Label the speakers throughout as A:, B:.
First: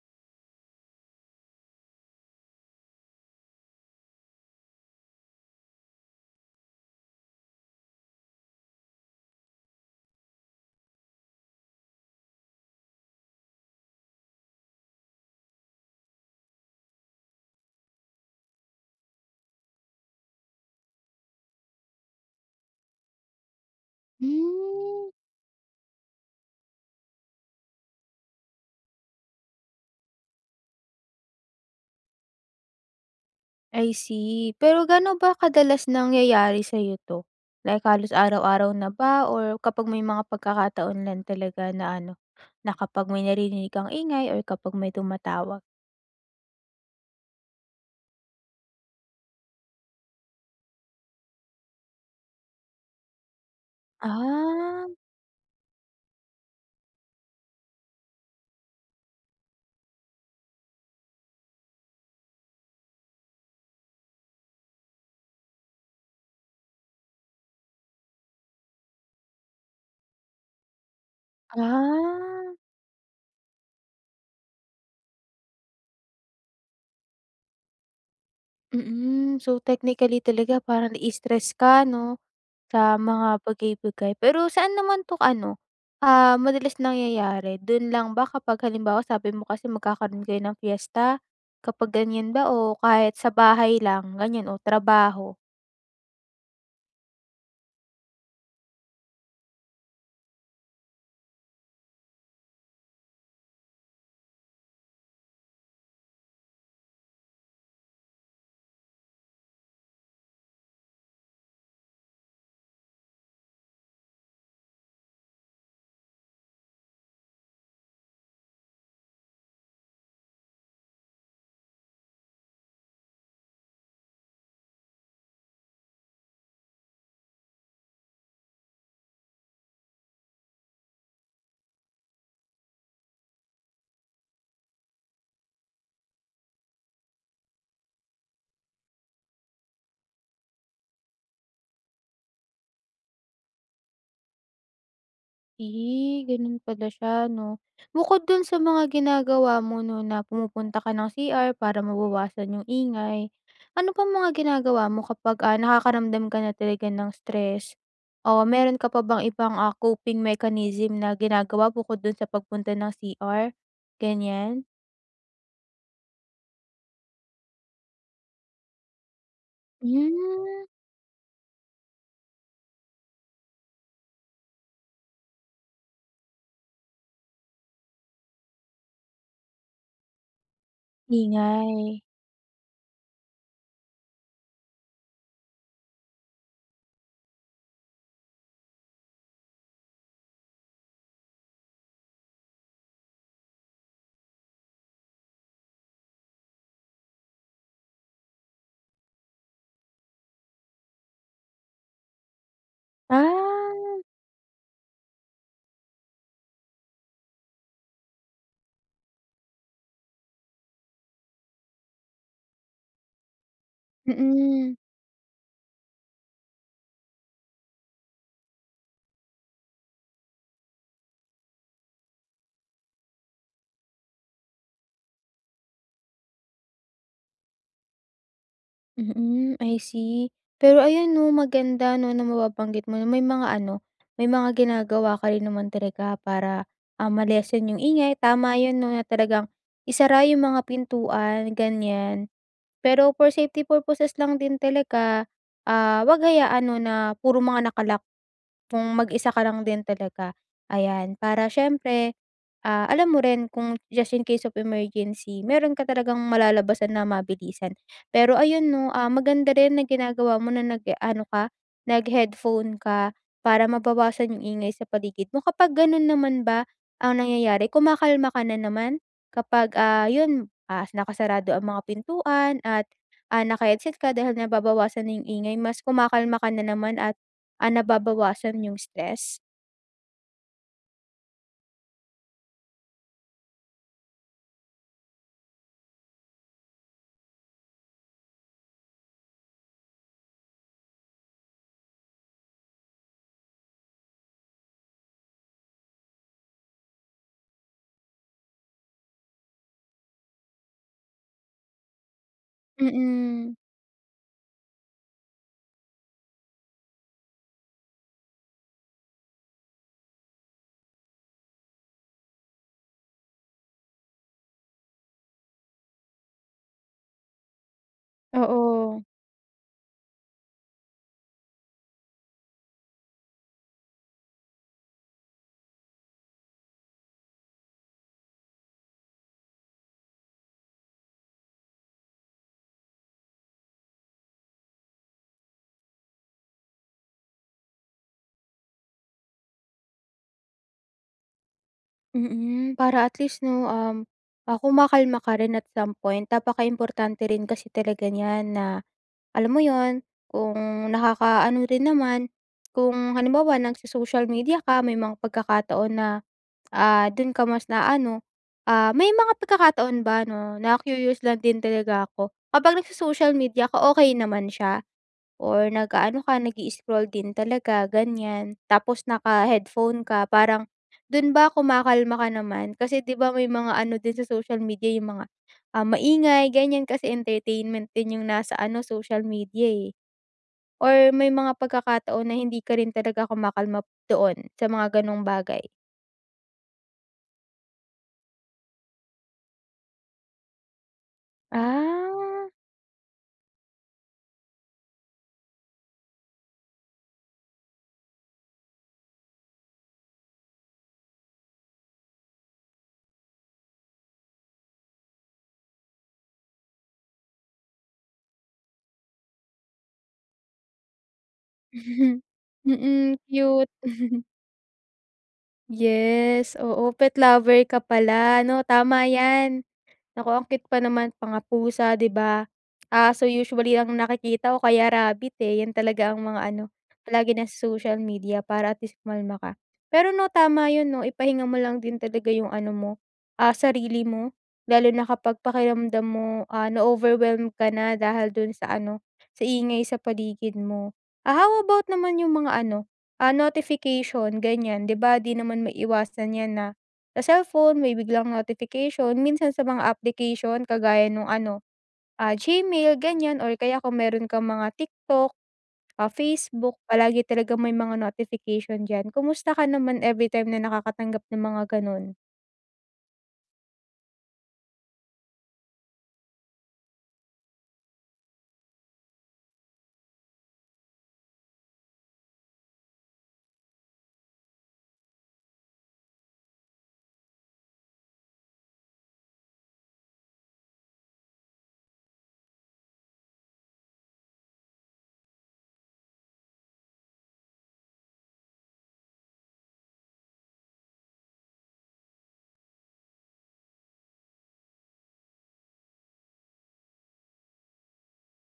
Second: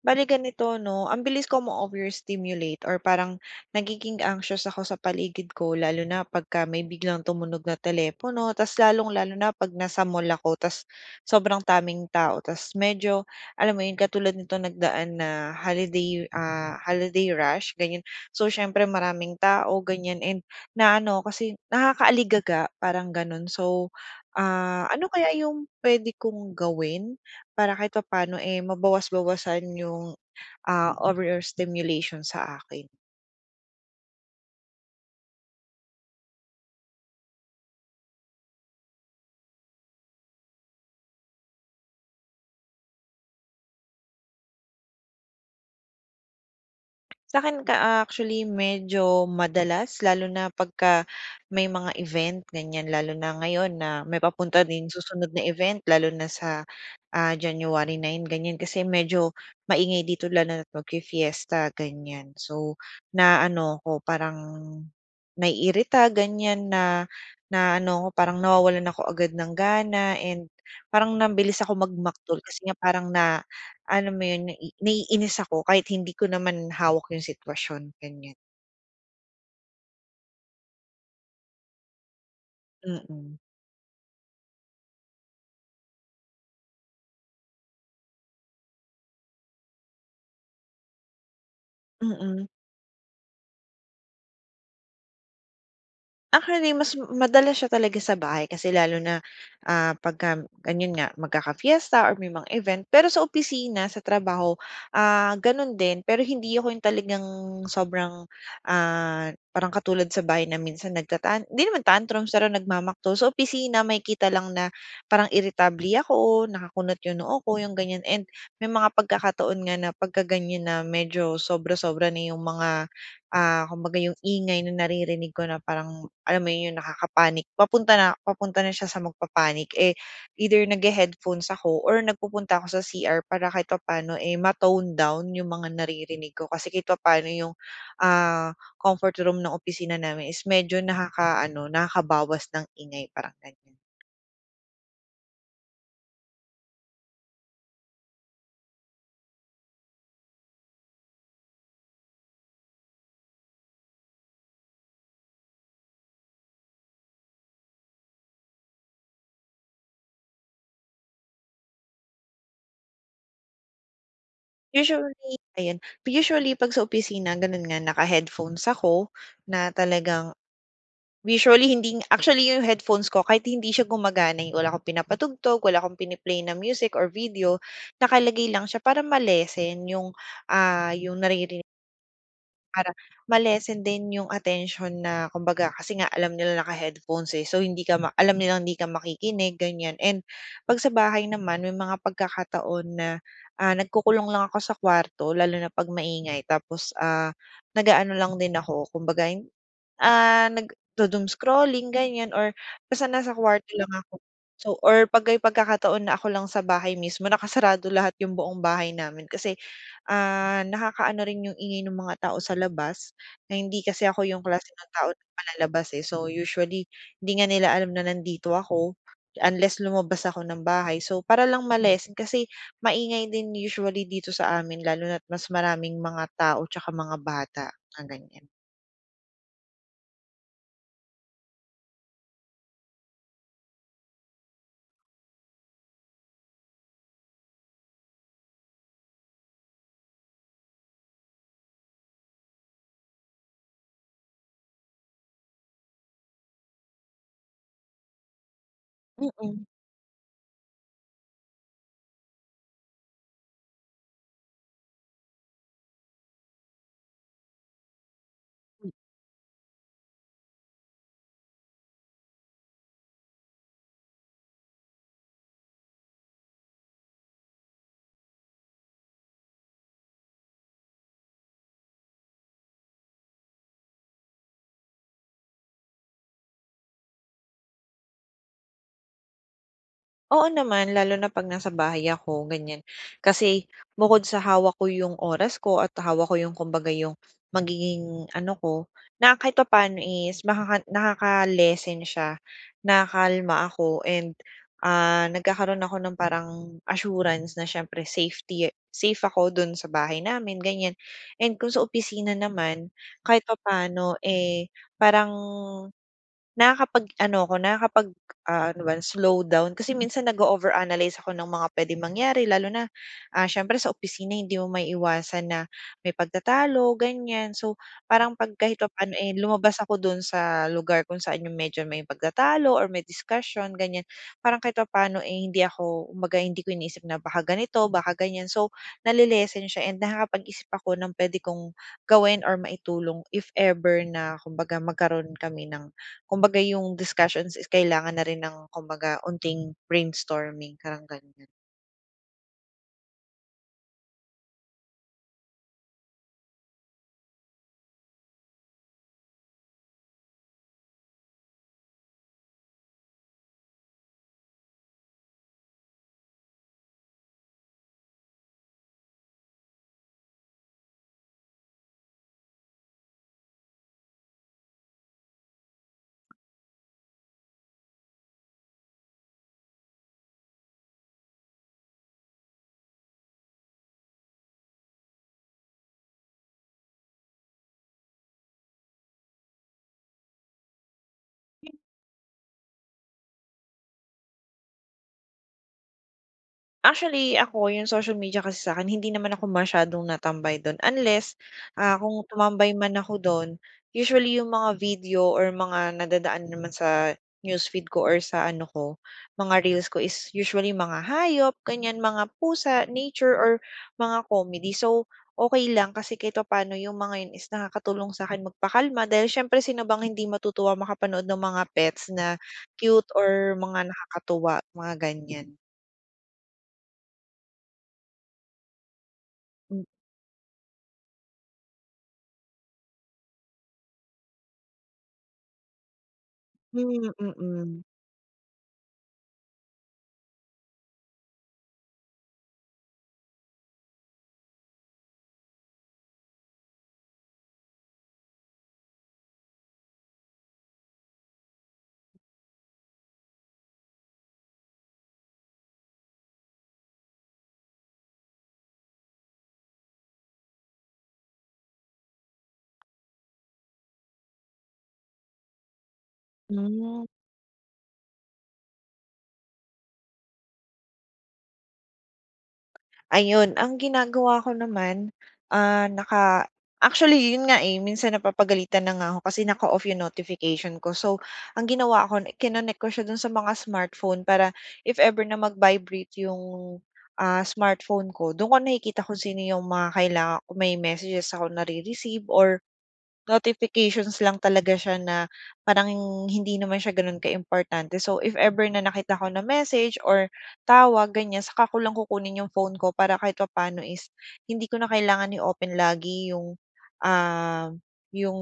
A: Bali ganito 'no, ambilis ko ma-overstimulate or parang nagiging anxious ako sa paligid ko lalo na pagka may biglang tumunog na telepono tapos lalong-lalo na pag nasa mall ako tapos sobrang daming tao tapos medyo alam mo yun katulad nitong nagdaan na holiday, ah, holiday rush ganyan. So, siyempre maraming tao ganyan and naaano kasi nakaka-aligaga parang ganun. So, ah,
B: Hmm.
A: ano kaya yung puwede kong gawin para kahit papano, eh, mabawas-bawasan yung, ah, overstimulation sa akin?
B: I see. Pero ga'no ba kadalas nangyayari sa'yo 'to? Like, halos araw-araw na ba or kapag may mga pagkakataon lang talaga na ano, na kapag may naririnig kang ingay or kapag may tumatawag?
A: Sa'kin ka actually medyo madalas lalo na pagka may mga event ganyan. Lalo na ngayon na may papunta
B: Ah.
A: rin susunod na event lalo na sa, ah, January 9 ganyan kasi medyo maingay dito, lalo na't mag-fi-fiesta ganyan. So, naaano ako, parang naiirita ganyan, na naaano ako parang nawawalan ako agad ng gana and parang mabilis ako mag maktol
B: Ah.
A: kasi nga parang na alam mo yun nai naiinis ako kahit hindi ko naman hawak yung sitwasyon, ganyan.
B: Mm, so technically talaga parang nai-stress ka, 'no, sa
A: Mm.
B: mga bagay-bagay. Pero saan naman 'to ano, ah, madalas nangyayari, do'n lang ba kapag halimbawa sabi mo kasi magkakaroon kayo ng piyesta, kapag ganyan
A: Mm.
B: ba, o kahit sa bahay lang, ganyan, o trabaho?
A: Actually, mas madalas siya talaga sa bahay kasi lalo na, ah, 'pagka gano'n nga magkaka-fiesta or may mga event. Pero sa opisina, sa trabaho, ah, gano'n din, pero hindi ako yung talagang sobrang, ah, parang katulad sa bahay na minsan nagtatan hindi naman tantrums, pero nagmamaktol. Sa opisina, makikita lang na parang iritable ako, nakakunot yung noo ko, yung ganyan, and may mga pagkakataon nga na pagkaganyan na medyo sobra-sobra na yung mga, ah, kumbaga, yung ingay na naririnig ko na parang, alam mo 'yon, yung nakaka-panic, papunta na papunta na siya sa magpa-panic, eh, either naghe-headphones ako or nagpupunta ako sa CR para kahit papa'no, eh, ma-tone down yung mga naririnig ko kasi kahit papa'no yung, ah, comfort room ng opisina namin is medyo nakakaaano, nakakabawas ng ingay, parang ganyan.
B: Eh, gano'n pala siya, 'no? Bukod do'n sa mga ginagawa mo, 'no, na pumupunta ka ng CR para mabawasan yung ingay, ano pang mga ginagawa mo kapag, ah, nakakaramdam ka na talaga ng stress o meron ka pa bang ibang, ah, coping mechanism na ginagawa bukod do'n sa pagpunta ng CR? Ganiyan?
A: Usually, ayan. Usually 'pag sa opisina, gano'n nga naka-headphones ako na talagang
B: Hmm.
A: usually hindi nga actually yung headphones ko kahit hindi siya gumagana eh wala akong pinapatugtog, wala akong pini-play na music or video, nakalagay lang siya para ma-lessen yung, ah, yung nariri
B: Ingay.
A: Para ma-lessen din yung atensyon na, kumbaga, kasi nga alam nila naka-headphones eh. So, hindi ka ma alam nilang hindi ka makikinig, ganiyan. And 'pag sa bahay naman may mga pagkakataon na, ah, nagkukulong lang ako sa kwarto lalo na 'pag maingay. Tapos, ah, nag-aano lang din ako kumbaga ay, ah, nagdo-doom scrolling ganiyan or basta nasa kuwarto lang
B: Ah.
A: ako, so or 'pag may pagkakataon na ako lang sa bahay mismo nakasarado lahat yung buong bahay namin. Kasi, ah, nakakaano rin yung ingay ng mga tao sa labas. Na hindi kasi ako yung klase
B: Mm.
A: ng tao palalabas eh. So, usually di nga nila alam na nandito ako unless lumabas ako ng bahay. So, para lang ma-lessen kasi maingay din usually dito sa amin lalo na't mas maraming mga tao 'tsaka mga bata na nandiyan.
B: Mm, I see pero ayon 'no, maganda 'no, na mababanggit mo na may mga ano, may mga ginagawa ka rin naman talaga para, ah, ma-lessen yung ingay. Tama 'yon 'no, na talagang isara yung mga pintuan ganyan. Pero, for safety purposes lang din talaga, ah, wag hayaan 'no, na puro mga naka-lock kung mag-isa ka
A: Mm.
B: lang din talaga. Ayan, para siyempre, ah, alam mo rin kung just in case of emergency mayro'n ka talagang malalabasan na mabilisan. Pero, ayon 'no,
A: Hmm.
B: ah, maganda rin na ginagawa mo na nag-aano ka naghe-headphone ka para mabawasan yung ingay sa paligid mo. Kapag gano'n naman ba ang nangyayari kumakalma ka na naman kapag, ah, 'yon, ah, nakasarado ang mga pintuan at ah, naka-headset ka dahil nababawasan na yung ingay, mas kumakalma ka na naman at ah, nababawasan yung stress?
A: Oo naman, lalo na pag nasa bahay ako ganyan. Kasi bukod sa hawak ko yung oras ko at hawak ko yung kumbaga yung magiging ano ko, na kahit papaano is makaka nakaka-lessen siya nakakalma ako and, ah, nagkakaroon ako ng parang assurance na siyempre safety, eh, safe ako do'n sa bahay namin, ganyan. And kung sa opisina naman kahit
B: Mm.
A: papaano, eh, parang nakakapag ano 'ko, nakakapag, ah, ano ba yon? Slow down kasi, minsan nag over analyze ako ng mga puwedeng mangyari lalo na, ah, siyempre sa opisina hindi mo maiiwasan na may pagtatalo, ganyan. So, parang pag kahit
B: Oo.
A: papaano, eh, lumabas ako do'n sa lugar kung saan yung medyo may pagtatalo or may discussion ganyan. Parang kahit papaano, eh, hindi ako kumbaga hindi ko iniisip na baka ganito, baka ganyan so, nale-lessen siya and nakakapag-isip ako ng puwede kong gawin or maitulong if ever na kumbaga magkaroon kami ng kumbaga yung discussions is kailangan na rin ng kumbaga unting brainstorming parang ganyan.
B: Mm, para at least no, um, ah, kumakalma ka rin at some point. Napakaimportante rin kasi talaga nyan na alam mo yun, kung nakaka-ano rin naman, kung halimbawa nagso-social media ka may mga pagkakataon na ah, dun ka mas naaano. Ah, may mga pagkakataon ba no na-curious lang din talaga ako, kapag nagso-social media ka okey naman siya? Or nag-aano ka nag-i-scroll din talaga ganyan, tapos naka-headphone ka parang dun ba kumakalma ka naman? Kasi di ba may mga ano din sa social media yung mga ah, maingay ganyan kasi entertainment din yung nasa ano social media eh. Or may mga pagkakataon na hindi ka rin talaga kumakalma doon sa mga ganong bagay?
A: Actually, ako yung social media kasi sakin hindi naman ako masyadong natambay dun unless, ah, kung
B: Ah.
A: tumambay man ako dun usually yung mga video or mga nadadaan naman sa newsfeed ko or sa ano ko mga reels ko is usually mga hayop ganyan mga pusa, nature or mga comedy. So, okey lang kasi kahit papano yung mga yun is nakakatulong sakin magpakalma dahil siyempre sino bang hindi matutuwa makapanood ng mga pets na cute
B: Mm
A: or
B: cute.
A: mga nakakatuwa mga ganyan.
B: Yes oo pet lover ka pala no? Tama yan.
A: Mm.
B: Naku ang cute pa naman mga pusa di ba? Aso usually ang nakikita ko o kaya rabit eh yan talaga ang mga ano,
A: Hmm
B: palagi nasa
A: mm.
B: social media para at least kumalma ka. Pero no, tama yun no, ipahinga mo lang din talaga yung ano mo, ah, sarili mo lalo na kapag pakiramdam mo ah, na-overwhelm ka na dahil dun sa ano, sa ingay sa paligid mo. Ah, how about naman yung mga ano, ah, notification ganyan? Di ba di naman maiwasan yan na sa cellphone may biglang notification. Minsan sa mga application kagaya nung ano, ah, Gmail ganyan or kaya kung meron kang mga TikTok, ah, Facebook.
A: Mm.
B: Palagi talagang may mga notification dyan. Kumusta ka naman everytime na nakakatanggap ng mga ganun?
A: Ayun. Ang ginagawa ko naman, ah, naka actually, yun nga eh. Minsan napapagalitan na nga ako kasi naka-off yung notification ko. So, ang ginawa ko, kinonek ko siya dun sa mga smartphone para if ever na mag-vibrate yung, ah, smartphone ko, dun ko nakikita kung sino yung mga kailangan, kung may messages ako nare-receive or notifications lang talaga siya na parang hindi naman siya gano'n kaimportante. So, if ever na nakita ko na message or tawag, ganiyan, saka ko lang kukunin yung phone ko para kahit papaano is hindi ko na kailangan i-open lagi yung, ah, yung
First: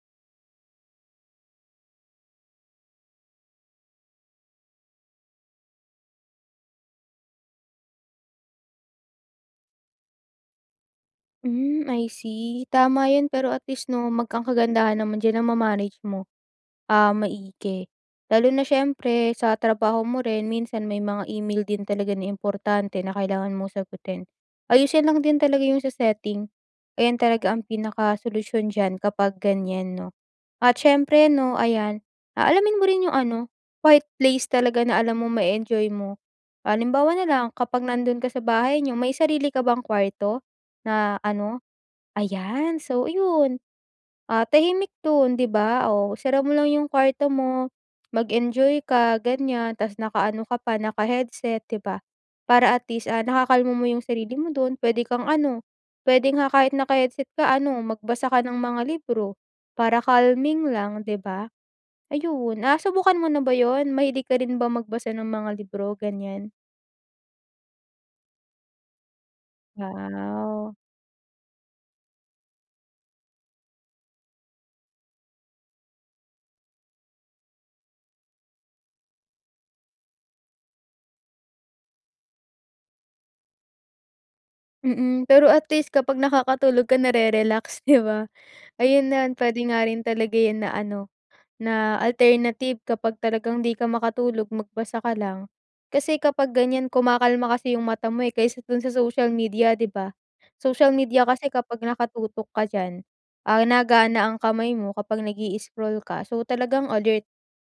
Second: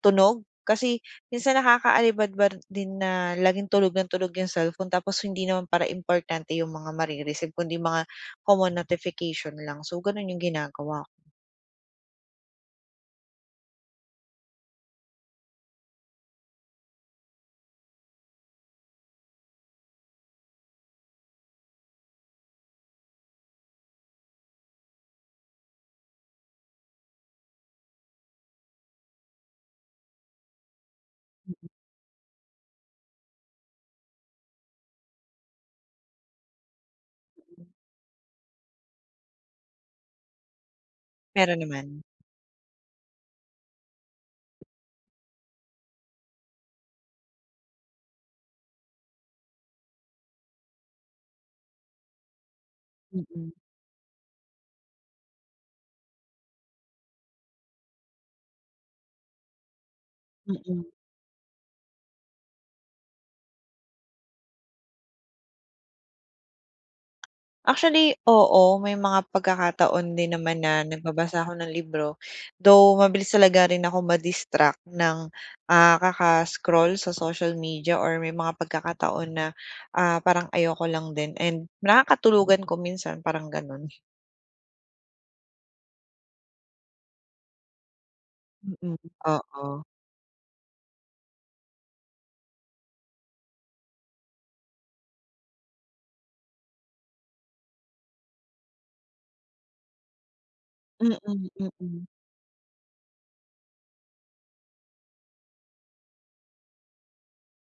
A: tunog kasi minsan nakakaalibadbad din na laging tunog nang tunog yung cellphone tapos hindi naman para importante yung mga mare-receive, kundi mga common notification lang. So, ganun yung ginagawa ko.
B: Hmm, I see. Tama yun pero at least, 'no, mag ang kagandahan naman diyan nama-manage mo, ah, maigi. Lalo na siyempre sa trabaho mo rin, minsan may mga e-mail din talaga na importante na kailangan mong sagutin. Ayusin lang din talaga yung sa setting. Ayan talaga ang pinakasolusyon diyan kapag ganyan, 'no, at siyempre, 'no,
A: Mm.
B: ayan, ah, alamin mo rin yung ano, right place talaga na alam mong ma-e-enjoy mo. Halimbawa na lang
A: Mm.
B: kapag nandun ka sa bahay niyo, may sarili ka bang kuwarto, na ano?
A: Meron naman.
B: Ayan. So, yun, ah, tahimik dun, 'di ba? Oh, isara mo lang yung kuwarto mo, mag-enjoy ka, ganyan, tas nakaano ka pa, naka-headset, 'di ba, para at least, ah,
A: Mm.
B: nakakalma mo yung sarili mo dun, puwede kang, ano, puwede nga kahit naka-headset ka, ano, magbasa ka ng mga libro para calming
A: Mm.
B: lang, 'di ba? Ayun, nasubukan mo na ba 'yon? Mahilig ka rin ba magbasa ng mga libro, ganiyan?
A: Actually oo. May mga pagkakataon din naman
B: Wow.
A: na nagbabasa ako ng libro. Though mabilis talaga rin ako ma-distract ng, ah, kaka-scroll sa social media or may mga pagkakataon na, ah, parang ayoko lang din and nakakatulugan ko minsan parang gano'n.
B: Mm, pero at least kapag nakakatulog ka na-re-relax, 'di ba?
A: Mm,
B: Ayun na puwede nga
A: oo.
B: rin talaga yun na ano na alternative kapag talagang 'di ka makatulog, magbasa ka lang. Kasi kapag ganyan, kumakalma kasi yung mata mo, eh, kaysa dun sa social media, 'di ba? Social
A: Mm,
B: media kasi kapag
A: mm.
B: nakatutok ka diyan, ah, nagana ang kamay mo kapag nag-i-scroll ka. So, talagang alert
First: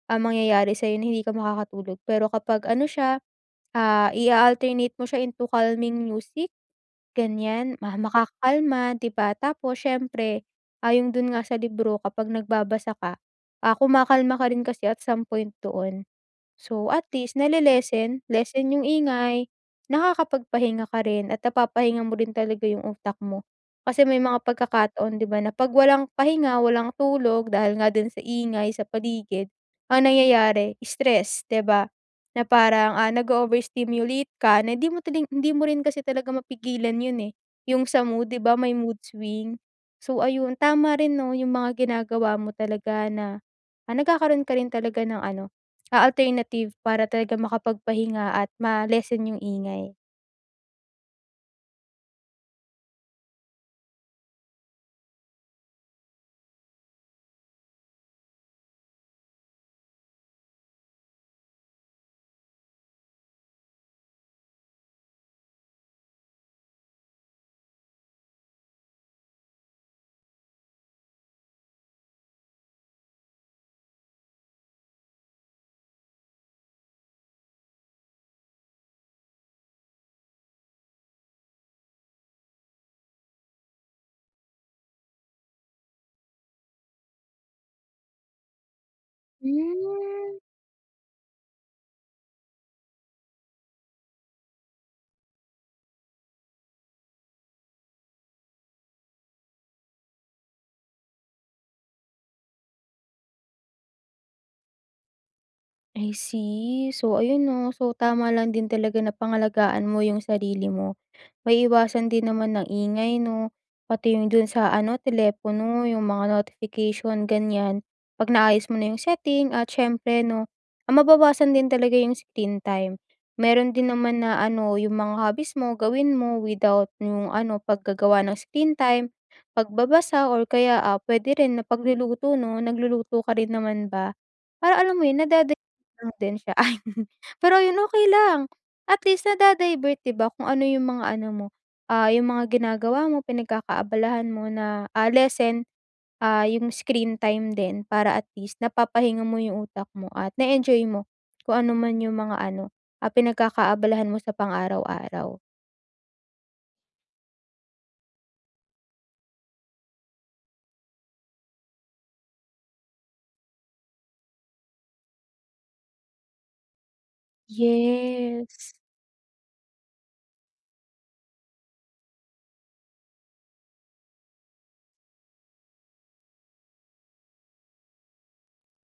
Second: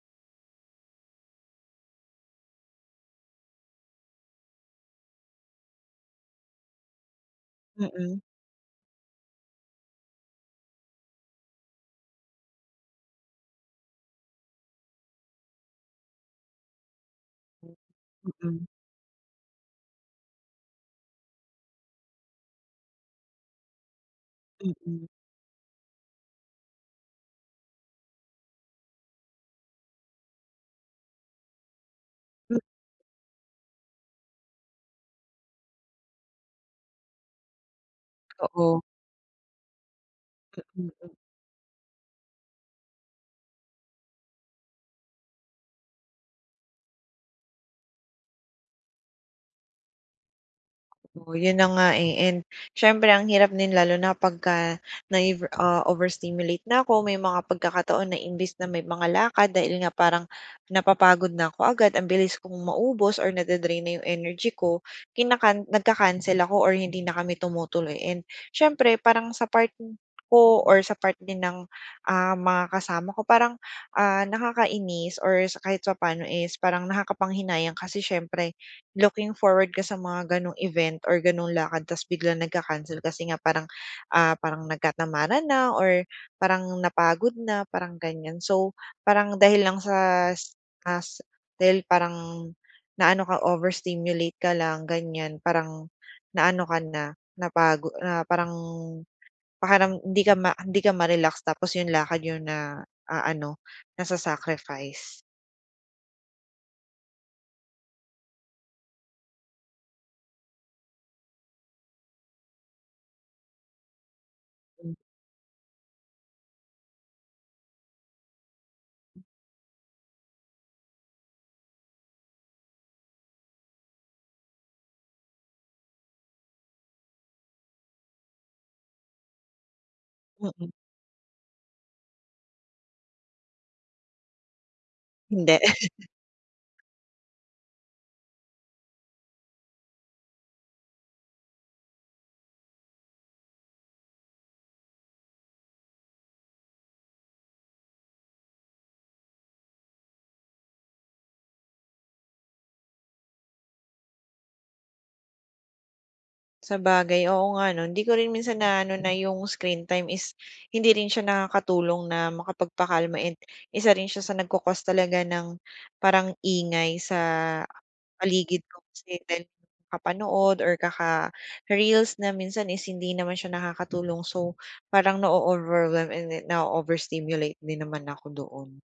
B: ang mangyayari sa'yo na hindi ka makakatulog pero kapag ano siya, ah, i-a-alternate mo siya into calming music, ganyan, ma
A: Mm.
B: makakakalma, 'di ba? Tapos siyempre ayon dun nga sa libro kapag nagbabasa ka, ah, kumakalma ka rin kasi at some point doon. So, at least na-le-lessen,
A: Mm.
B: lessen yung ingay, nakakapagpahinga ka rin at napapahinga mo rin talaga yung utak mo. Kasi may mga
A: Mm.
B: pagkakataon 'di ba, na 'pag walang pahinga, walang tulog dahil nga din sa ingay sa paligid, ang nangyayari stress, 'di ba? Na
A: Hmm.
B: parang, ah, nag-o-overstimulate ka na hindi mo tining hindi mo rin kasi talaga mapigilan yun, eh, yung sa mood, 'di ba, may
A: Oo.
B: mood swing? So, ayun tama
A: Mm.
B: rin 'no yung mga ginagawa mo talaga na, ah, nagkakaroon ka rin talaga ng ano, ah, alternative para talaga makapagpahinga at ma-lessen yung ingay.
A: O, yun na nga eh, and siyempre, ang hirap din lalo na pagka na-eve, ah, na-over stimulate na ako, may mga pagkakataon na imbes na may mga lakad dahil nga parang napapagod na ako agad, ang bilis kong maubos or nade-drain na yung energy ko, kina-can nagka-cancel ako or hindi na kami tumutuloy and siyempre, parang sa part ko or sa part din ng, ah, mga kasama ko, parang, ah, nakakainis or sa kahit papaano is parang nakakapanghinayang kasi siyempre, looking forward ka sa mga gano'ng event or gano'ng lakad ta's biglang nagka-cancel kasi nga parang, ah, parang nagkatamaran na or parang napagod na, parang ganiyan. So, parang dahil lang sa
B: Hmm.
A: as as dahil parang naano ka, over stimulate ka lang, ganiyan, parang naano ka na, napago na parang parang hindi ka ma hindi ka ma-relax tapos yung lakad niyo na aano, nasa-sacrifice.
B: I see. So, ayun, 'no? So, tama lang din talaga na pangalagaan mo yung sarili mo. Maiiwasan din naman ang ingay, 'no, pati yung dun sa
A: Hmm.
B: ano, telepono yung mga notification, ganiyan, 'pag naayos mo na yung setting at siyempre, 'no, ah, mababawasan din talaga yung screen time. Meron din naman na, ano, yung mga hobbies mo gawin mo, without yung ano, paggagawa ng screen time, pagbabasa or
A: Mm.
B: kaya, ah, puwede rin na pagluluto, 'no? Nagluluto ka rin naman ba? Para alam mo yun,
A: Hindi.
B: nada-divert natin siya. Ayun. Pero ayun, okey lang, at least, nada-divert, 'di ba, kung ano yung mga ano mo, ah, yung mga ginagawa mo, pinagkakaabalahan mo na, ah, lessen, ah, yung screen time din para at least, napapahinga mo yung utak mo at na-e-enjoy mo kung ano man yung mga ano, ah, pinagkakaabalahan mo sa pang-araw-araw.
A: Sabagay. Oo nga 'no, hindi ko rin minsan naaano na yung screentime is hindi rin siya nakakatulong na makapagpakalma and isa rin siya sa nag-cau-cause talaga ng parang ingay sa paligid
B: Yes.
A: ko kasi dahil kakapanood or kaka-reels na minsan is hindi naman siya nakakatulong. So, parang na-o-overwhelm and then na-o-overstimulate din naman ako doon.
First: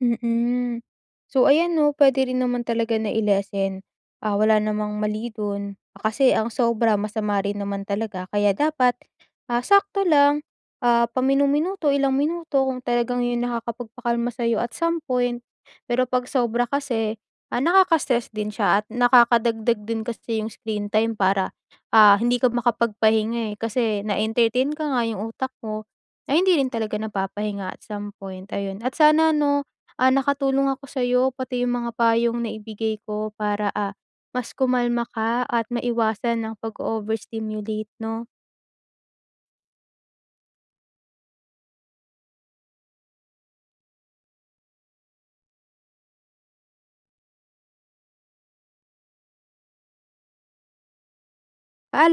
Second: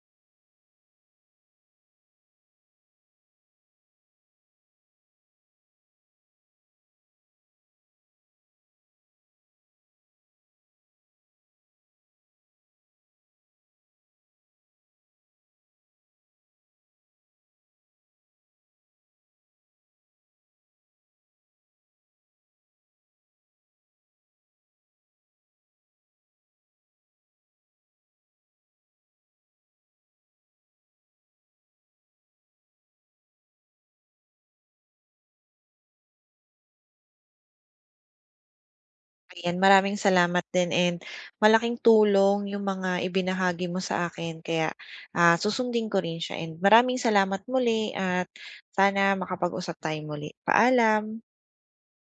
B: Mm. So, ayan 'no pwede rin naman talaga na-i-lessen, ah, wala namang mali do'n ah, kasi ang sobra masama rin naman talaga kaya dapat, ah, sakto lang, ah, paminu-minuto, ilang minuto kung talagang yon nakakapagpakalma sa'yo at some point. Pero pag sobra kasi, ah, nakaka-stress din siya at nakakadagdag din kasi yung screentime para, ah, hindi ka makapagpahinga, eh, kasi na-entertain ka nga, yung utak mo ay hindi rin talaga napapahinga at some point, ayon. At sana 'no, ah, nakatulong ako sa'yo pati yung mga payong naibigay ko para, ah, mas kumalma ka at maiwasan ang pag-o-overstimulate 'no.
A: Ayan, maraming salamat din and malaking tulong yung mga ibinahagi mo sa akin kaya, ah, susundin ko rin siya and maraming salamat muli at sana makapag-usap tayong muli. Paalam.
B: Paala